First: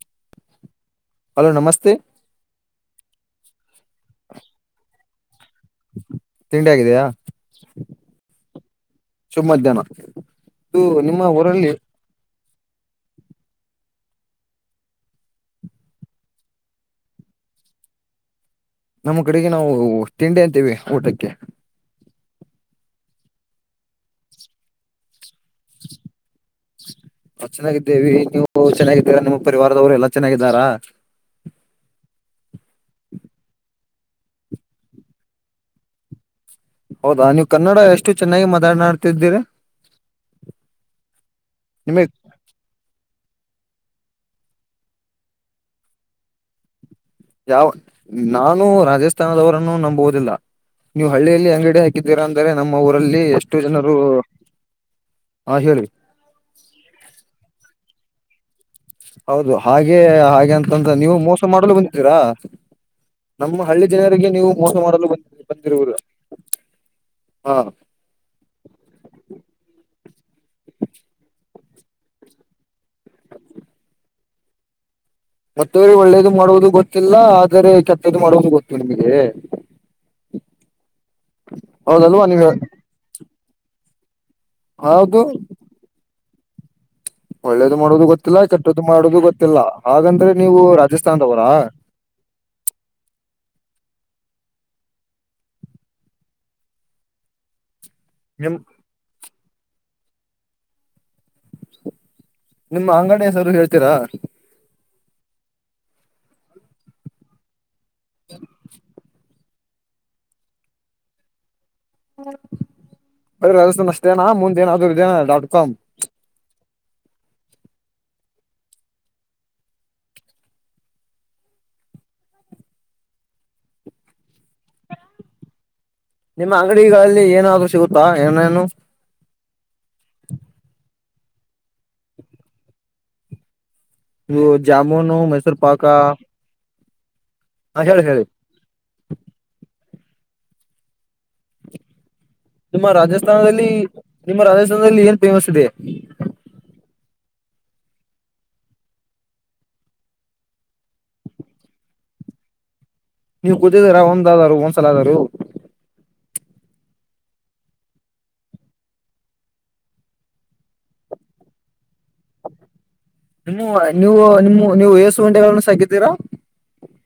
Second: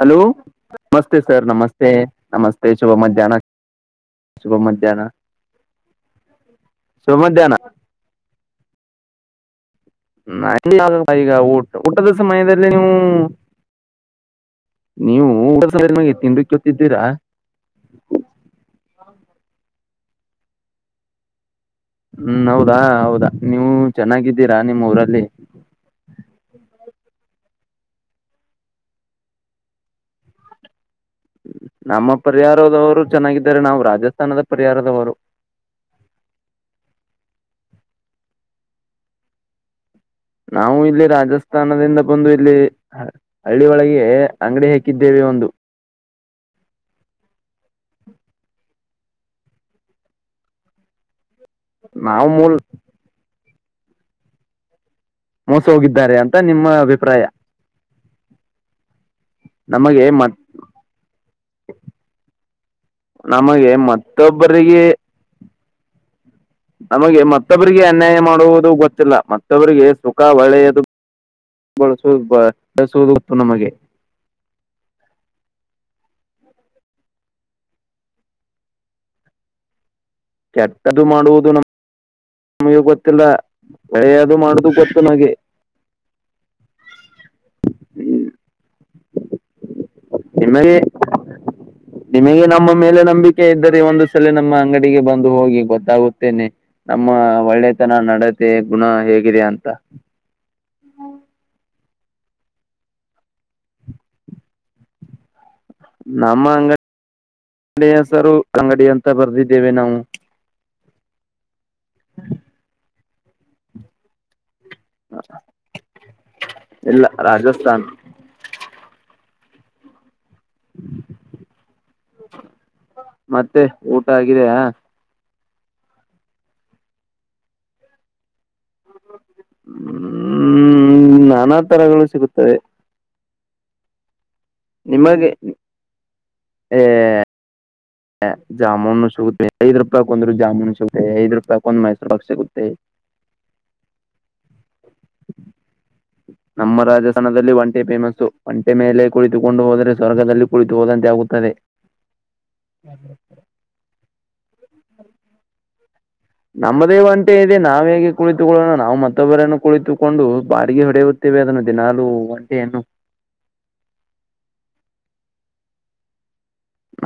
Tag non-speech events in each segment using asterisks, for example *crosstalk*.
Hello ನಮಸ್ತೆ sir ನಮಸ್ತೆ. ನಮಸ್ತೆ ಶುಭ ಮಧ್ಯಾಹ್ನ ಶುಭ ಮಧ್ಯಾಹ್ನ. ತಿಂಡಿ ಆಗಿದೆಯಾ ಶುಭ ಮಧ್ಯಾಹ್ನ ಶುಭ್ ಮಧ್ಯಾಹ್ನ ನ ಇದು *unintelligible* ನಿಮ್ಮ ಈಗ ಊ ಊರಲ್ಲಿ ಊಟದ ಸಮಯದಲ್ಲಿ ನೀವು ನೀವು ಊಟದ ಸಮಯದಲ್ಲಿ ತಿಂಡಿ ಕೇತಿದ್ದೀರಾ. ನಮ್ಮ್ ಕಡೆಗೆ ನಾವು ತಿಂಡಿ ಅಂತೀವಿ ಊಟಕ್ಕೆ. ಹ್ಮ್ ಹೌದಾ ಹೌದಾ ನೀವು ಚೆನ್ನಾಗಿದ್ದೀರಾ ನಿಮ್ಮ್ ಊರಲ್ಲಿ. ನಾವ್ ಚೆನ್ನಾಗಿದ್ದೇವಿ ನೀವು ಚೆನ್ನಾಗಿದ್ದೀರಾ ನಿಮ್ಮ ಪರಿವಾರದವ್ರು ಎಲ್ಲಾ ಚೆನ್ನಾಗಿದ್ದಾರಾ. ನಮ್ಮ ಪರಿಹಾರದವರು ಚೆನ್ನಾಗಿದ್ದಾರೆ ನಾವು ರಾಜಸ್ಥಾನದ ಪರಿಹಾರದವರು. ಹೌದಾ ನೀವು ಕನ್ನಡ ಎಷ್ಟು ಚೆನ್ನಾಗಿ ಮಾತಾಡನಾಡ್ತಿದ್ದೀರ. ನಾವು ಇಲ್ಲಿ ರಾಜಸ್ಥಾನದಿಂದ ನಿಮಗೆ ಬಂದ್ ಇಲ್ಲಿ ಹ ಹಳ್ಳಿ ಒಳಿಗೆ ಅಂಗಡಿ ಹಾಕಿದ್ದೇವೆ ಒಂದು. ಯಾವ್ ನಾನು ರಾಜಸ್ಥಾನದವರನ್ನು ನಂಬುವುದಿಲ್ಲ ನೀವು ಹಳ್ಳಿಯಲ್ಲಿ ಯಾಂಗ್ ಅಂಗಡಿ ಹಾಕಿದ್ದೀರಾ ನಾವು ಅಂದ್ರೆ ಮೂಲ್ ನಮ್ಮ ಊರಲ್ಲಿ ಅಷ್ಟು ಜನರು ಹ ಮೋಸ ಹೇಳಿ ಹೋಗಿದ್ದಾರೆ ಅಂತ ನಿಮ್ಮ ಅಭಿಪ್ರಾಯ. ಹೌದು ಹಾಗೆ ನಮಗೆ ಮತ್ ಹಾಗೆ ಅಂಕೊಂಡ್ರೆ ನೀವು ಮೋಸ ಮಾಡಲೂ ಬಂದಿದ್ದೀರಾ. ನಮ್ಮ ನಮಗೆ ಹಳ್ಳಿ ಜನರಿಗೆ ನೀವು ಮೋಸ ಮತ್ತೊಬ್ಬರಿಗೆ ಮಾಡಲು ಬಂದ್ ಬಂದಿರುವಿರ. ನಮಗೆ ಮತ್ತೊಬ್ಬರಿಗೆ ಅನ್ಯಾಯ ಮಾಡುವುದು ಗೊತ್ತಿಲ್ಲ ಮತ್ತೊಬ್ಬರಿಗೆ ಸುಖ ಒಳ್ಳೆಯದು ಬಳಸುದು ಬ ಬಯಸುವುದು ಗೊತ್ತು ನಮಗೆ ಮತ್ತೆ ಒಳ್ಳೇದು ಮಾಡುವುದು ಗೊತ್ತಿಲ್ಲ ಆದರೆ ಕೆಟ್ಟದು ಮಾಡುವುದು ಗೊತ್ತು ನಿಮಗೆ. ಕೆಟ್ಟದು ಮಾಡುವುದು ನಮ್ ಹೌದಲ್ವಾ ನೀವ್ ನಮಗೆ ಗೊತ್ತಿಲ್ಲ ಒಳ್ಳೆಯದು ಮಾಡುವುದು ಗೊತ್ತು ಹೌದು ನಮಗೆ. ಒಳ್ಳೇದು ಮಾಡೋದು ಗೊತ್ತಿಲ್ಲ ಕೆಟ್ಟದು ಮಾಡೋದು ಗೊತ್ತಿಲ್ಲ ಹಾಗಂದ್ರೆ ನೀವು ನಿಮಗೆ ರಾಜಸ್ಥಾನದವರ. ನಿಮಗೆ ನಮ್ಮ ಮೇಲೆ ನಂಬಿಕೆ ಇದ್ದರೆ ಒಂದು ಸಲಿ ನಮ್ಮ ಅಂಗಡಿಗೆ ಬಂದು ಹೋಗಿ ಗೊತ್ತಾಗುತ್ತೇನೆ. ನಮ್ಮ ಒಳ್ಳೆತನ ನಡತೆ ನಿಮ್ ಗುಣ ಹೇಗಿದೆ ಅಂತ. ನಿಮ್ಮ ಅಂಗಡಿ ಹೆಸರು ಹೇಳ್ತೀರಾ. ನಮ್ಮ ಅಂಗಡಿ ಹೆಸರು ಅಂಗಡಿ ಅಂತ ಬರ್ದಿದ್ದೇವೆ ನಾವು. ಬರಿ *unintelligible* ಅಷ್ಟೇನಾ ಮುಂದೇನಾದ್ರು ಇದೇನ ಡಾಟ್ ಕಾಮ್. ಇಲ್ಲ ರಾಜಸ್ಥಾನ್. ಮತ್ತೆ ಊಟ ಆಗಿದೆಯಾ. ನಿಮ್ಮ ಅಂಗಡಿಗಳಲ್ಲಿ ಏನಾದ್ರು ಸಿಗುತ್ತಾ ಏನೇನು. ಹ್ಮ್ -ನಾನಾ ತರಗಳು ಸಿಗುತ್ತವೆ. ಇವು ಜಾಮುನು ಮೈಸೂರು ಪಾಕಾ ಹ *unintelligible* ಜಾಮೂನು ಸಿಗುತ್ತೆ ಐದ ರೂಪಾಯಕ್ ಒಂದ್ ಜಾಮೂನು ಸಿಗುತ್ತೆ ಐದ್ ರೂಪಾಯಕ್ ಒಂದ ಮೈಸೂರ ಪಾಕ ಸಿಗುತ್ತೆ ನಿಮ್ಮ ರಾಜಸ್ಥಾನದಲ್ಲಿ ನಿಮ್ಮ ರಾಜಸ್ಥಾನದಲ್ಲಿ ಏನ್ ಫೇಮಸ್ ಇದೆ ನಮ್ಮ ರಾಜಸ್ಥಾನದಲ್ಲಿ ಒಂಟೆ ಫೇಮಸ್ಸು ಒಂಟೆ ಮೇಲೆ ಕುಳಿತುಕೊಂಡು ಹೋದ್ರೆ ಸ್ವರ್ಗದಲ್ಲಿ ಕುಳಿತು ಹೋದಂತೆ ಆಗುತ್ತದೆ ಹ್ಮ ಹ್ಮ ನೀವು ಕೂತಿದ್ದೀರಾ ಒಂದ್ ಆದಾರರು ಒಂದ್ಸಲ ಆದರು ನಮ್ಮದೇ ಒಂಟೆ ಇದೆ ನಾವ ಹೇಗೆ ಕುಳಿತುಕೊಳ್ಳೋಣ ನಾವು ಮತ್ತೊಬ್ಬರನ್ನು ಕುಳಿತುಕೊಂಡು ಬಾಡಿಗೆ ಹೊಡೆಯ ಹೋಂ ದಿನಾಲು ಒಂಟೆೆಯನ್ನು ನೀವು ನೀವು ನಿಮ್ಮ ನೀವು ಎಸು ಒಂಟೆಗಳನ್ನು ಸಾಕಿದ್ದೀರಾ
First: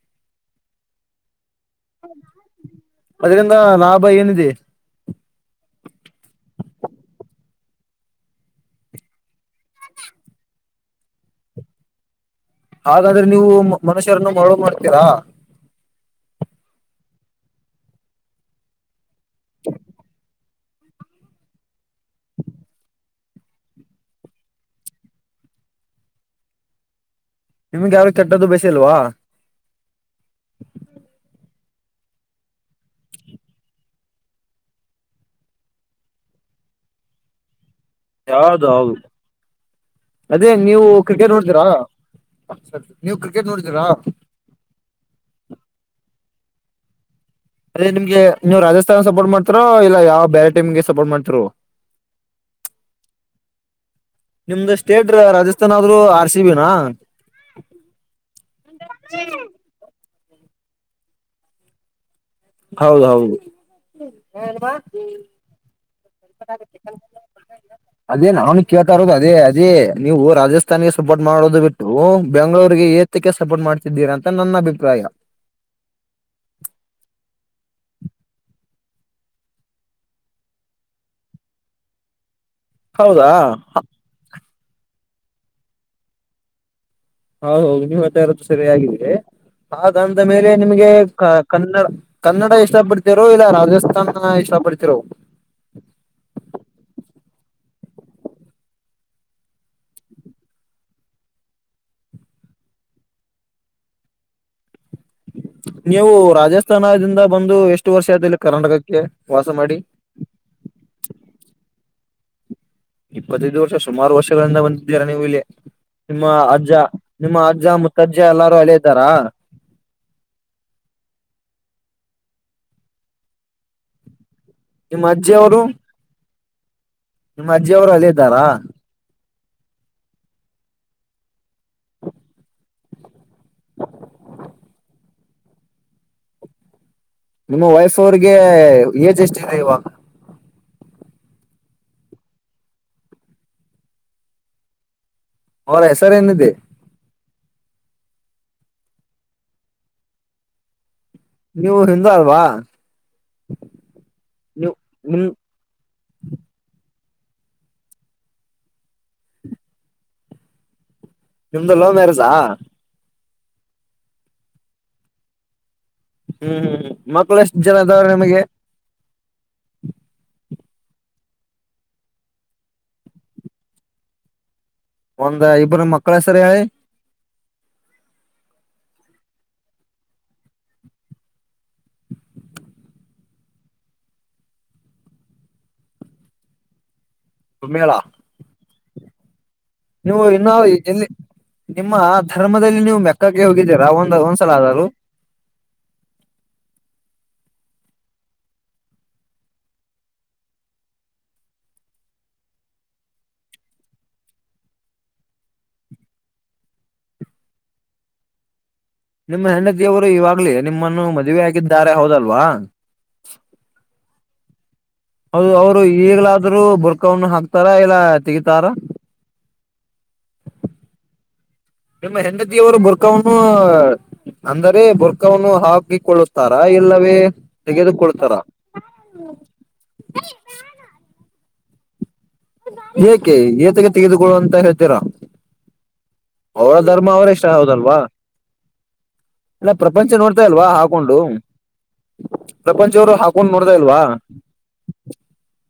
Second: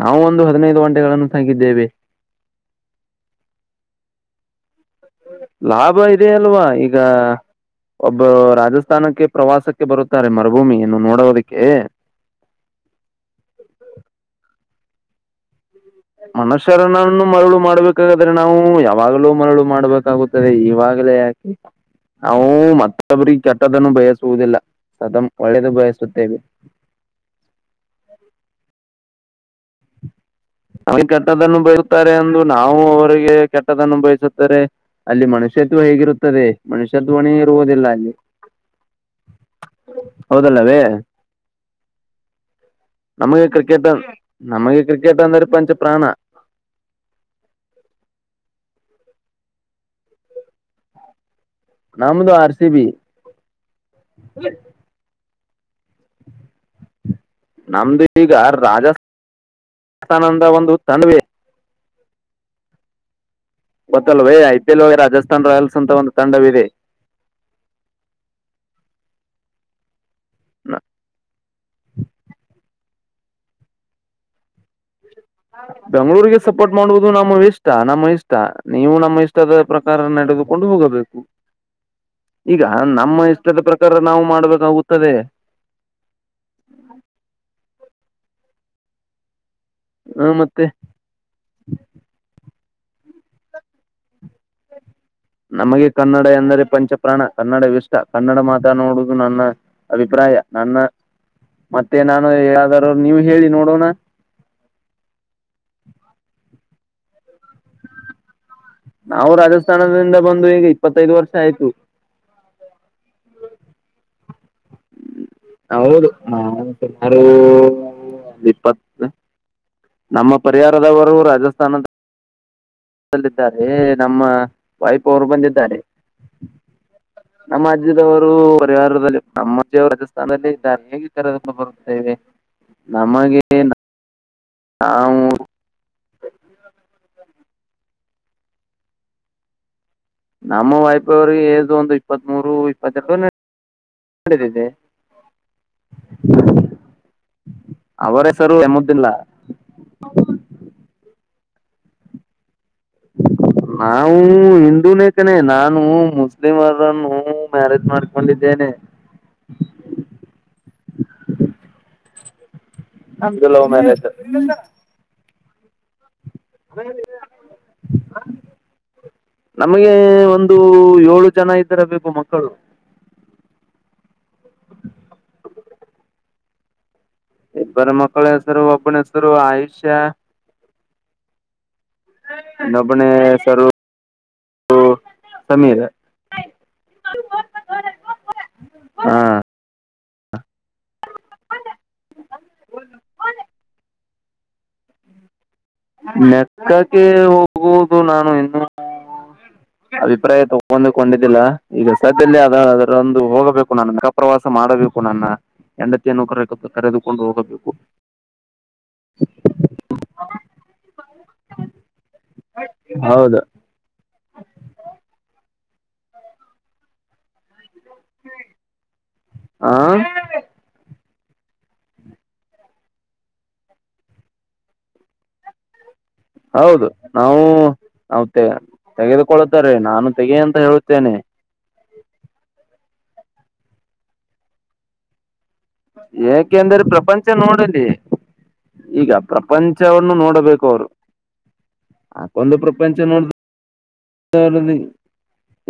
ನಾವು ಒಂದು ಹದಿನೈದು ಒಂಟೆಗಳನ್ನು ಸಾಕಿದ್ದೇವೆ ಅದರಿಂದ ಲಾಭ ಏನಿದೆ ಲಾಭ ಇದೆ ಅಲ್ವಾ ಈಗ ಒಬ್ಬ ರಾಜಸ್ಥಾನಕ್ಕೆ ಪ್ರವಾಸಕ್ಕೆ ಬರುತ್ತಾರೆ ಮರುಭೂಮಿಯ ನ್ನು ನೋಡೋದಕ್ಕೆ ಹಾಗಾದ್ರೆ ನೀವು ಮನುಷ್ಯರನ್ನ ಮರಳ ಮಾಡ್ತೀರಾ ಮನುಷ್ಯರನನ್ನು ಮರಳು ಮಾಡ್ಬೇಕಾದ್ರೆ ನಾವು ಯಾವಾಗಲೂ ಮರಳು ಮಾಡ್ಬೇಕಾಗುತ್ತದೆ ಈವಾಗ್ಲೇ ಹೂ ನಾವು ಮತ್ತೊಬ್ರಿಗೆ ಕೆಟ್ಟದನ್ನು ಬಯಸುವುದಿಲ್ಲ ಸದಾ ಒಳ್ಳೇದು ಬಯಸುತ್ತೇವೆ ನಿಮ್ಗೆ ಯಾವಗೆ ಕೆಟ್ಟದ್ದ ಬಯಸಿಲ್ವಾ ನಮಗೆ ಕೆಟ್ಟದನ್ನು ಬಯುತ್ತಾರೆ ಎಂದು ನಾವು ಅವರಿಗೆ ಕೆಟ್ಟದನ್ನು ಬಯಸುದರೆ ಅಲ್ಲಿ ಮನುಷ್ಯತ್ವ ಹೇಗಿರುತ್ತದೆ ಮನುಷ್ಯತ್ವನೇ ಇರುವುದಿಲ್ಲ ಅಲ್ಲಿ ಹೌದು ಹೌದು ಅದೇ ಹೌದಲ್ಲವೇ ನೀವು ಕ್ರಿಕೆಟ್ ನೋಡತ್ತಿರಾ ನೀವು ಕ್ರಿಕೆಟ್ ನೋಡಿದೀರಾ ನಮಗೆ ಕ್ರಿಕೆಟ್ ಅಂದ್ರ ಪಂಚ ಪ್ರಾಣ ಅದೇ ನಿಮ್ಗೆ ನೀವು ರಾಜಸ್ಥಾನ ಸಪೋರ್ಟ್ ಮಾಡ್ತಾರಾ ಇಲ್ಲ ಯಾವ ಬೇರೆ ಟೀಮ ಗೆ ಸಪೋರ್ಟ್ ಮಾಡ್ತೀರೋ ನಮದು ಆರ್ ಸಿ ಬಿ ನಿಮ್ದು ಸ್ಟೇಟ್ ರಾಜಸ್ಥಾನ್ ಆದ್ರರು ಆರ್ ಸಿಬಿನಾ ನಮ್ದು ಈಗ ರಾಜ ರಾಜಸ್ಥಾನದ ಒಂದು ತಂಡ್ವ ಹೌದ ಹೌದು ಬದಲ್ವೇ ಐ ಪಿ ಎಲ್ ವ ರಾಜಸ್ಥನ್ ರಾಯಲ್ಸ್ ಅಂತ ಒಂದು ತಂಡವಿದೆ *unintelligible* ಅದೇ ನಾನು ಕೇಳ್ತಾ ಇರೋದು ಅದೇ ಅದೇ ನೀವು ರಾಜಸ್ಥಾನಿಗೆ ಸಪೋರ್ಟ್ ಮಾಡೋದು ಬಿಟ್ಟು ಬೆಂಗಳೂರಿಗೆ ಕ್ಕೆ ಸಪೋರ್ಟ್ ಮಾಡ್ತಿದ್ದೀರ ಅಂತ ನನ್ನ ಅಭಿಪ್ರಾಯ ಬೆಂಗಳೂರಿಗೆ ಸಪೋರ್ಟ್ ಮಾಡುವುದು ನಮ್ಮ ಇಷ್ಟ ನಮ್ಮ ಇಷ್ಟ ನೀವು ನಮ್ಮ ಇಷ್ಟದ ಪ್ರಕಾರ ನಡೆದುಕೊಂಡು ಹೋಗಬೇಕು *unintelligible* ಈಗ ನಮ್ಮ ಹೌದಾ ಇಷ್ಟದ ಪ್ರಕಾರ ನಾವು ಮಾಡ್ಬೇಕಾಗುತ್ತದೆ ಹೌ ಹೌದು ನಿವ ಹೇಳತ್ತ ಇರೋದು ಸರಿಯಾಗಿ ಇದೆ ಹಾಗಂದ ಹ ಮೇಲೆ ಮತ್ತೆ ನಿಮ್ಗೆ ಕನ್ನಡ ಕನ್ನಡ ಇಷ್ಟ ಪಡ್ತಿರೋ ಇಲ್ಲ ರಾಜಸ್ಥಾನ ಇಷ್ಟ ಪಡ್ತಿರೋ ನಮಗೆ ಕನ್ನಡ ಎಂದರೆ ಪಂಚಪ್ರಾಣ ಕನ್ನಡ ಇಷ್ಟ ಕನ್ನಡ ಮಾತನಾಡುದು ನನ್ನ ಅಭಿಪ್ರಾಯ ನನ್ನ ಮತ್ತೆ ನಾನು ಯ್ದಾರೂ ನೀವು ಹೇಳಿ ನೋಡೋಣ ನೀವು ರಾಜಸ್ಥಾನದಿಂದ ಬಂದು ಎಷ್ಟು ವರ್ಷ ಆದಲ್ಲಿ ಕರ್ನಾಟಕಕ್ಕೆ ನಾವು ವಾಸ ಮಾಡಿ ರಾಜಸ್ಥಾನದಿಂದ ಬಂದು ಈಗ ಇಪ್ಪತ್ತೈದು ವರ್ಷ ಆಯ್ತು ಇಪ್ಪತ್ತದು ವರ್ಷ ಸುಮಾರು ವರ್ಷಗಳಿಂದ ಬಂದಿದ್ದೀರಾ ನೀವು ಇಲ್ಲಿ ಹೌದು ನಿಮ್ಮ ನಾವು ಅಜ್ಜ ಸುಮಾರು ನಿಮ್ಮ ಅಜ್ಜ ಮುತ್ತಜ್ಜ ಒಂದ್ ಎಲ್ಲಾರು ಇಪ್ಪತ್ ಅಳಿದ್ದಾರಾ ನಮ್ಮ ಪರಿಹಾರದವರು ರಾಜಸ್ಥಾನದಲ್ಲಿದ್ದಾರೆ ನಮ್ಮ ನಿಮ್ಮ ವಾಯಪ ಅವರು ಅಜ್ಜಿಯವರು ಬಂದಿದ್ದಾರೆ ನಿಮ್ಮ ನಮ್ಮ ಅಜ್ಜಿಯವರು ಅಲ್ಲೇ ಅಜದವರು ಇದ್ದಾರಾ ಪರಿವಾರದಲ್ಲಿ ನಮ್ಮವ ರಾಜಸ್ಥಾನಲ್ಲ ಇದ್ದಾರೆ ಹೇಗೆ ಕರೆೊಂಡ ಬರುತ್ತೇವೆ ನಮಗೆ ಹಾ ನಿಮ್ಮ ವೈಫ್ ಅವ್ರಿಗೆ ಏಜ್ ಎಷ್ಟಿದೆದೆ ಇವಾಗ ನಮ್ಮ ವೈಫ ಅವಿಗೆ ಏಜ್ ಒಂದು ಇಪ್ಪತ್ತ್ ಮೂರು ಇಪ್ಪತ್ತರಡು ಕುಳಿದಿದೆ ಅವರ ಹೆಸರೇನಿದೆ ಅವರ ಹೆಸರು ಎಮ್ಮುದಿಲ್ಲ ನೀವು ಹಿಂದ ಅಲ್ವಾ ನಾವು ನೀವು ನಿಮ್ ಹಿಂದೂನೇಕನೆೇ ನಾನು ಮ ಮ್ಯಾರೇಜ್ ಮಾಡ್ಕೊಂಡಿದ್ದೇನೆ ನಿಮ್ದ ಲೋವ್ ಮೆರೆಸಾ ನಂದು ಲವ್ ಮ್ಯಾರೇಜ್ ಹ್ಮ್ ಹ್ಮ್ ಮಕ್ಳ ಎಷ್ಟು ಜನ ಇದದಾವ್ರೆ ನಿಮಗೆ ನಮಗೆ ಒಂದು ಏಳು ಜನ ಇದ್ದರ ಬು ಮಕ್ಕಳು ಒಂದ್ ಇಬ್ಬರ ಮಕ್ಳ ಹೆಸರ್ ಹೇಳಿ ಇಬ್ಬರು ಮಕ್ಕಳ ಹೆಸರು ಒಬ್ಬನ ಹೆಸರು ಆಯುಷ್ಯ ನಮಣ ಸ್ವರ ಕಮ್ಮಿ ಇದೆ ಸಮೇಳ ಹಾ ನೀವು ಇನ್ನಾ ಎಲ್ಲಿ ನಿಮ್ಮ ಧರ್ಮದಲ್ಲಿ ನೀವು ಮೆಕ್ಕಕ್ಕೆ ಹೋಗಿದ್ದೀರಾ ಒಂದು. ಒಂದ್ಸಲ ಆದರು ಮೆಕ್ಕಕ್ಕೆ ಹೋಗುವುದು ನಾನು ಇನ್ನು. ಅಭಿಪ್ರಾಯ ತಗೊಂಡು ಕೊಂಡಿದ್ದಿಲ್ಲ ಈಗ ಸದ್ಯ ಅ ಅದರೊಂದು ಹೋಗಬೇಕು ನಾನು. ಪ್ರವಾಸ ಮಾಡಬೇಕು ನನ್ನ ಹೆಂಡತಿಯನ್ನುಕ ಕರೆದುಕೊಂಡು ಹೋಗಬೇಕು. ನಿಮ್ಮ ಹೆಂಡತಿಯವರು ಇವಾಗ್ಲಿ ನಿಮ್ಮನ್ನು ಮದುವೆ ಆಗಿದ್ದಾರೆ ಹೌದಲ್ವಾ. ಹೌದು ಅದು ಅವ್ರು ಈಗ್ಲಾದ್ರರು ಬುರ್ಕಾವವನ್ನು ಹಾಕ್ತಾರ ಇಲ್ಲ ತೆಗತಾರ. ಹಾ ನಿಮ್ಮ ಹೆಂಡತಿಯವರು ಬುರ್ಕಾವವನ್ನು ಅಂದರೆ ಬುರ್ಕವನ್ನು ಹಾಕಿಕೊಳ್ಳ. ತರಾ ಹೌದು ಇಲ್ಲವೇ ನಾವು ತೆಗೆದು ನಾವು ಕೊಡ್ತಾರಾ. ತೆ ತೆಗೆದುಕೊಳ್ಳುತ್ತಾರೆ ನಾನು ತೆಗೆಯ ಅಂತಾ ಹೇಳುತ್ತೇನೆ. ಏಕೆ ಏತೆಗೆ ತೆಗೆದು ಅಂತಾ ಹೇಳ್ತೀರಾ. ಅವಳ ಏಕೆಂದರೆ ಧರ್ಮ ಪ್ರಪಂಚ ಅವ್ರಷ್ಟ ನೋಡಲಿ ಹೌದಲ್ವಾ. ಈಗ ಇಲ್ಲ ಪ್ರಪಂಚ ಪ್ರಪಂಚವನ್ನು ನೋಡ್ತಾ ನೋಡಬೇಕು ಅಲ್ವಾ ಅವರು ಹಾಕೊಂಡು ಒಂದು ಪ್ರಪಂಚ ಪ್ರಪಂಚವರು ಹಾ ನೋಡ್ ನೋಡ್ದ ಇಲ್ವಾ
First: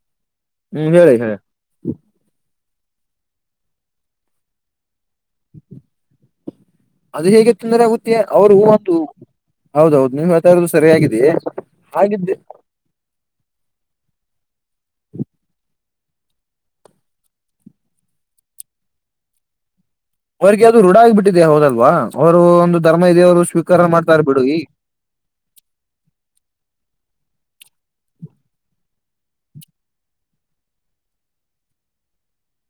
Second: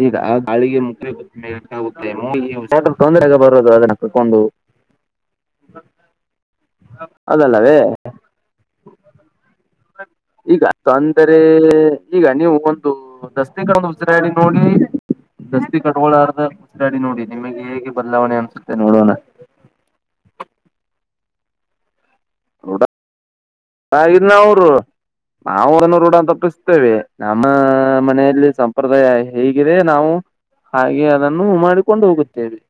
ಈಗ ಆ ಗಾಳಿಗೆ ಹ್ಮ್ ಮುಕ್ ಹೇಳಿ ಹೇಳಿ ಗ ಹ ತೊಂದರೆಗ ಬರುದು ಅದನ್ನ ಕಕೊಂಡು ಅದು ಹೇಗೆ ಅದಲ್ಲವೇ ತೊಂದರೆ ಆಗುತ್ತೆ ಅವರು ಹೊತ್ತು ಈಗ ಅಂದರೆ ಈಗ ಹಾಗಿದ್ದೆ ನೀವು ಒ ಅದು ದಸ್ತೆ ಕಡೆ ಒಂದ್ *unintelligible* ನೋಡಿ ದಸ್ತಿ ಕಟಕೋಳಾರ್ದ ತಿರಗಾಡಿ ನೋಡಿ ನಿಮಗೆ ಹೇಗೆ ಬದಲಾವಣೆ ಅನ್ಸುತ್ತೆ ನೋಡೋಣ ಅವ್ರರಿಗೆ ಅದು ರೂಢ ಆಗಿಬಿಟ್ಟಿದೆ ಹೌದಲ್ವಾ ಅವರು ಒಂದು ರೂಢ ಧರ್ಮ ಇದೇವರು ಸ್ವೀಕಾರ ಮಾಡ್ತಾರ ಬಿಡು ಈ ನಾವುದನ್ನು ರೂಢ ತಪ್ಪಿಸ್ತೇವೆ ನಮ್ಮ ಮನೆಯಲ್ಲಿ ಸಂಪ್ರದಾಯ ಹೇಗಿದೆ ನಾವು ಹಾಗೆ ಅದನ್ನು ಮಾಡಿಕೊಂಡು ಹೋಗುತ್ತೇವೆ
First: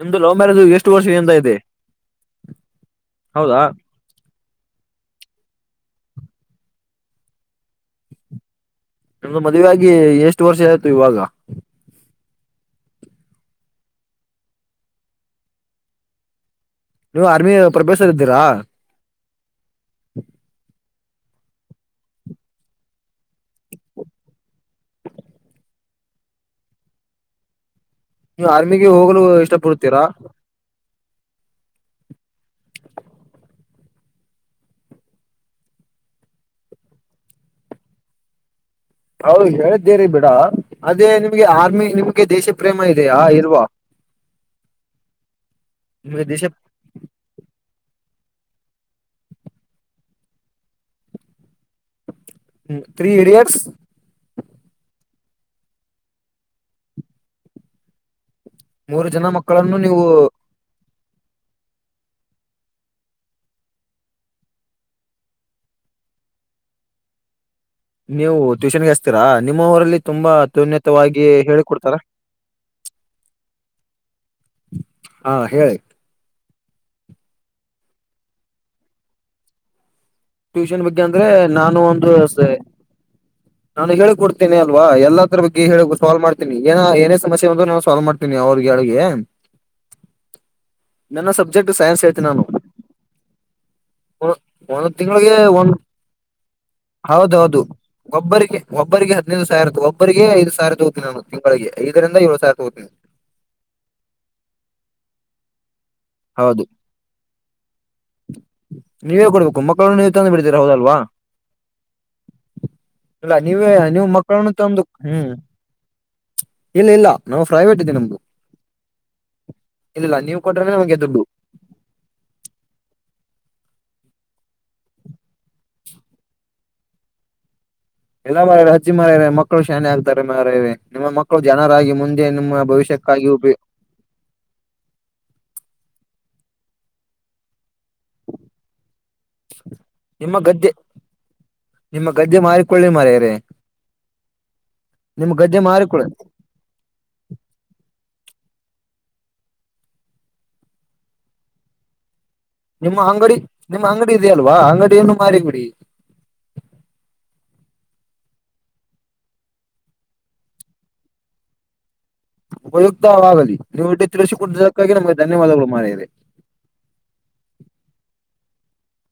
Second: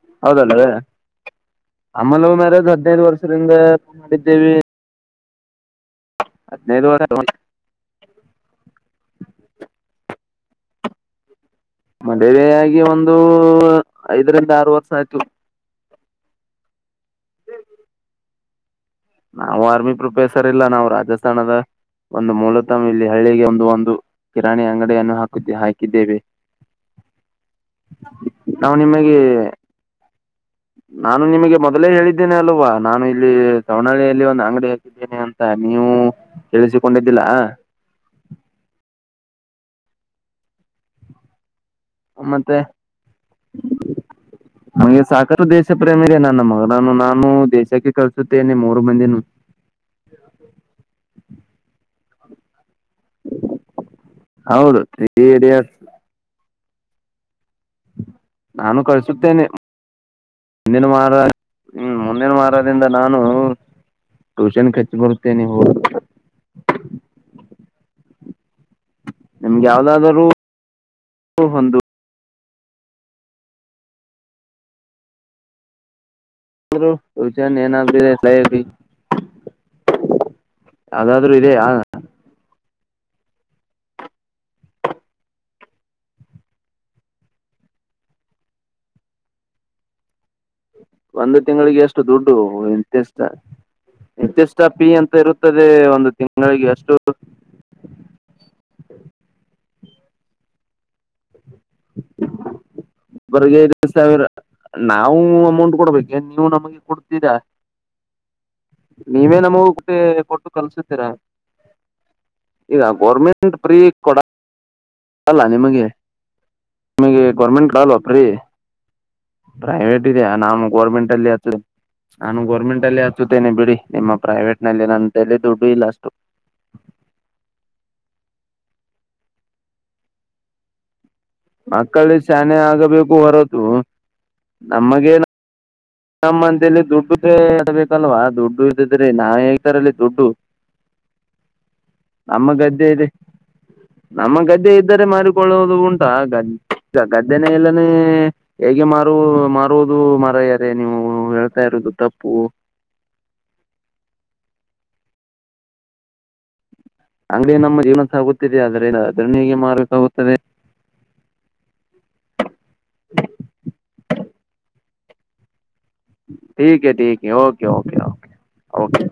ನಿಮ್ದು ಲವ್ ಹೌದಲವೇ ಮ್ಯಾರೇಜ್ ಎಷ್ಟು ವರ್ಷದಿಂದ ಇದೆ ಅಮಲು ಮ್ಯಾರೇಜ್ ಹದ್ನೈದ್ ವರ್ಷದ ಹಿಂದೆ ಹೌದಾ ಮಾಡಿದ್ದೇವಿ ಹದಿನೈದ *unintelligible* ನಮ್ದು ಮದುವೆ ಆಗಿ ಎಷ್ಟ ವರ್ಷ ಆಯ್ತು ಇವಾಗ. ಮದುವೆ ಆಗಿ ಒಂದು ಐದರಿಂದ ಆರ ವರ್ಷ ಆಯ್ತು ನೀವು ಆರ್ಮಿದ ಪ್ರೊಫೆಸರ್ ಇದ್ದೀರಾ. ನಾವು ಆರ್ಮಿ ಪ್ರೊಫೆಸರ್ ಇಲ್ಲ ನಾವು ರಾಜಸ್ಥಾನದ ಒಂದು ಮೂಲತವ ಇಲ್ಲಿ ಹಳ್ಳಿಗೆ ಒಂದು ಒಂದು ಕಿರಾಣಿ ಅಂಗಡಿಯನ್ನು ಹಾಕ ಹಾಕಿದ್ದೇವೆ ನೀವ ನಾವು ಆರ್ಮಿಗೆ ನಿಮಗೆ ಹೋಗಲು ಇಷ್ಟ ಪಡುತೀರಾ ನಾನು ನಿಮಗೆ ಮೊದಲೇ ಹೇಳಿದ್ದೇನೆ ಅಲ್ವಾ ನಾನು ಇಲ್ಲಿ ಸವನಹಳ್ಳಿಯಲ್ಲಿ ಒಂದು ಅಂಗಡಿ ಹಾಕಿ ಕಿನಿ ಅಂತ ನೀವು ಕೇಳಿಸಿಕೊಂಡಿದ್ದಿಲ್ಲಾ ಹೌದು ಹೇಳ್ದೇರಿ ಬಿಡ ಅದೇ ನಿಮ್ಗೆ ಆರ್ಮಿ ನಿಮ್ಗೆ ದೇಶ ಮತ್ತೆ ಪ್ರೇಮ ಇದೆಯಾ ಇಲ್ವಾ ಹಂಗೆ ಸಾಕರ ದೇಶ ಪ್ರೇಮಿರೀ ನಿಮ್ಗೆ ನನ್ನ ದೇಶ ಮಗ ನಾನು ನಾನು ದೇಶಕ್ಕೆ ಕಳಸುತ್ತೇನೆ ಮೂರು ಮಂದಿನ ಹ್ಮ ತ್ರೀ ಇಡಿಯಟ್ಸ್ ಹೌದು ತ್ರೀ ಈಡಿಯಟ್ಸ್ ನಾನು ಮೂರು ಜನ ಕಳ್ಸುತ್ತೇನೆ ಮಕ್ಕಳನ್ನು ನೀವು ಮುಂದಿನ ವಾರ ಹ್ಮ ಮುಂದಿನ ವಾರದಿಂದ ನಾನು ಟ್ಯೂಷನಕ ಹಚ್ಚಿ ಬರುತೇನೆ ಹೊ ನೀವು ಟ್ಯೂಷನ್ ಗೆ ಹಚ್ಚತ್ತಿರಾ ನಿಮ್ಮ ನಿಮ್ಗೆ ಊರಲ್ಲಿ ಯಾವ್ದಾದರೂ ತುಂಬಾ ಅತ್ಯುನ್ನತವಾಗಿ ಹೇಳಿ ಒಂದು ಕೊಡ್ತಾರಾ ಹಾ ಹೇಳಿ *unintelligible* ಟ್ಯೂಷನ್ ಬಗ್ಗೆ ಅಂದ್ರೆ ಯಾವ್ದಾದ್ರು ಇದೆಯಾ ನಾನು ಒಂದು ಸೆ ನಾನು ಹೇಳಿ ಕೊಡುತ್ತೆನೆಲ್ವಾ ಎಲ್ಲಾದರ ಬಗ್ಗೆ ಹೇಳ ಸಾಲ್ವ್ ಮಾಡ್ತೀನಿ ಏ ಏನ ಸಮಸ್ಯೆಂದ್ರ ನಾನ ಸಾಲ್ವ ಮಾಡ್ತನಿ ತಿನಿ ಅವ್ರಿಗಳಿಗೆ ಒಂದು ತಿಂಗಳಿಗೆ ಎಷ್ಟು ದುಡ್ಡು ಇಂತಿಷ್ಟ ಒ- ಇಂತಿಷ್ಟ ಪಿ ಒಂದು ಅಂತ ತಿಂಗಳಿಗೆ ಇರುತ್ತದೆ ಒಂದು ತಿಂಗಳಿಗೆ ಎಷ್ಟು ಹೌದು ಒಬ್ಬರಿಗೆ ಒಬ್ಬರಿಗೆ ಹದಿನೈದು ಸಾವಿರದ ಒಬ್ಬರಿಗೆ ಐದ್ ಸಾವಿರ ತಗೋತೀನಿ ಅಂದ್ರ ತಿಂಗಳಿಗೆ ಐದರಿಂದ ಏಳ ಸಾವಿರ ತೊಗತೀನಿ ಒಬ್ಬರಿಗೆ ಐದ್ ಸಾವಿರ ನಾವು ಅಮೌಂಟ್ ಕೊಡ್ಬೇಕೇನ ನೀವು ಹೌದು ನಮಗೆ ಕೊಡ್ತೀರಾ ನೀವೇ ಕೊಡ್ಬೇಕು ಮಕ್ಕಳನ್ನು ನಮಗೆ ನೀವು ತಂದು ಕೊಟ್ಟು ಬಿಡ್ತೀರಾ ಹೌದಲ್ವಾ ಕಲ್ಸುತ್ತೀರಾ ಈಗ ಇಲ್ಲ ಗೋರ್ಮೆಂಟ್ ನೀವೇ ಫ್ರೀ ನೀವು ಕೊಡ ಮಕ್ಕಳನ್ನು ತಂದು ಹ್ಮ್ ಕೊಡಲ್ಲ ನಿಮಗೆ ಇಲ್ಲ ಇಲ್ಲ ನಿಮಗೆ ನಾವು ಗೋರ್ಮೆಂಟ್ ಪ್ರೈವೇಟ್ ಇದೆ ಕೊಡಲ್ಲವಾ ನಮ್ದು ಪ್ರೀ ಪ್ರೈವೇಟ್ ಇಲ್ಲ ಇದೆಯಾ ನೀವು ನಾಮು ಕೊಟ್ರನೆ ನಮಗೆ ಗೋರ್ಮೆಂಟ್ ದುಡ್ಡು ಅಲ್ಲಿ ಹಚ್ಚ ನಾನು ಗೋರ್ಮೆಂಟ್ ಅಲ್ಲಿ ಹಚ್ಚುತ್ತೇನೆ ಬಿಡಿ ನಿಮ್ಮ ಪ್ರೈವೇಟ್ ನಲ್ಲಿ ನನ್ನ ತಲಿ ದುಡ್ಡು ಇಲ್ಲ ಅಷ್ಟು ಇಲ್ಲ ಮಾರಾಯರೇ ಹಚ್ಚಿ ಮಾರಾಯರೇ ಮಕ್ಕಳು ಶಾಣೆ ಆಗ್ತಾರೆ ಮಾರಾಯರೇ ನಿಮ್ಮ ಮಕ್ಕ ಮಕ್ಕಳು ಶಾಣೆ ಆಗಬೇಕು ಉಪಯ ಹೊರತು ನಮಗೇ ನಮ್ಮಂದಲ್ಲಿ ದುಡ್ಡುದೆ ಲ್ವಾ ದುಡ್ಡು ಇದಿದ್ರೆ ನಾ ಎಲ್ಲತ್ತರಲ್ಲಿ ದುಡ್ಡು ನಿಮ್ಮ ಗದ್ದೆ ನಿಮ್ಮ ಗದ್ದೆ ನಮ್ಮ ಮಾರಿಕೊಳ್ಳಿ ಇದೆ ಮಾರಯರೇ ನಮ್ಮ ಗದ್ದೆ ಇದ್ದರೆ ಮಾರಿಕೊಳ್ಳೋದು ಮಾರಿಕೊಳ್ಳಿ ಉಂಟಾ ಗದ್ದೆ ಈಗ ಗದ್ದನ ಎಲ್ಲಾನೇ ಹೇಗೆ ಮಾರು ಮಾರುವುದು ಮರ ಅ ನೀವು ಹೇಳ್ತಾ ಇರುೋದು ತಪ್ಪು ನಿಮ್ಮ್ ಅಂಗಡಿ ನಿಮ್ಮ್ ಅಂಗಡಿ ಇದೆಯಲ್ವಾ ಅಂಗಡಿಯನ್ನು ಮಾಡ ಕುಡಿ ಅಂಗಡಿ ನಮ್ಮ ಜೀವನ ಸಾಗುತ್ತಿದೆ ಆದದ್ರ ಅದರಣಿಗೆ ಮಾರ್ಬೇಕಾಗುತ್ತದೆ ಉಪಯುಕ್ತವಾಗಲಿ ನೀವು ಇ ತಿಳಿಸಿಕಡಕ್ಕಾಗಿ ನಮಗೆ ಧನ್ಯವಾದಗಳು ಮಾಡವೆ ಟಿಕೆ ಟಿಕೆ ಓಕೆ ಓಕೆ ಓಕೆ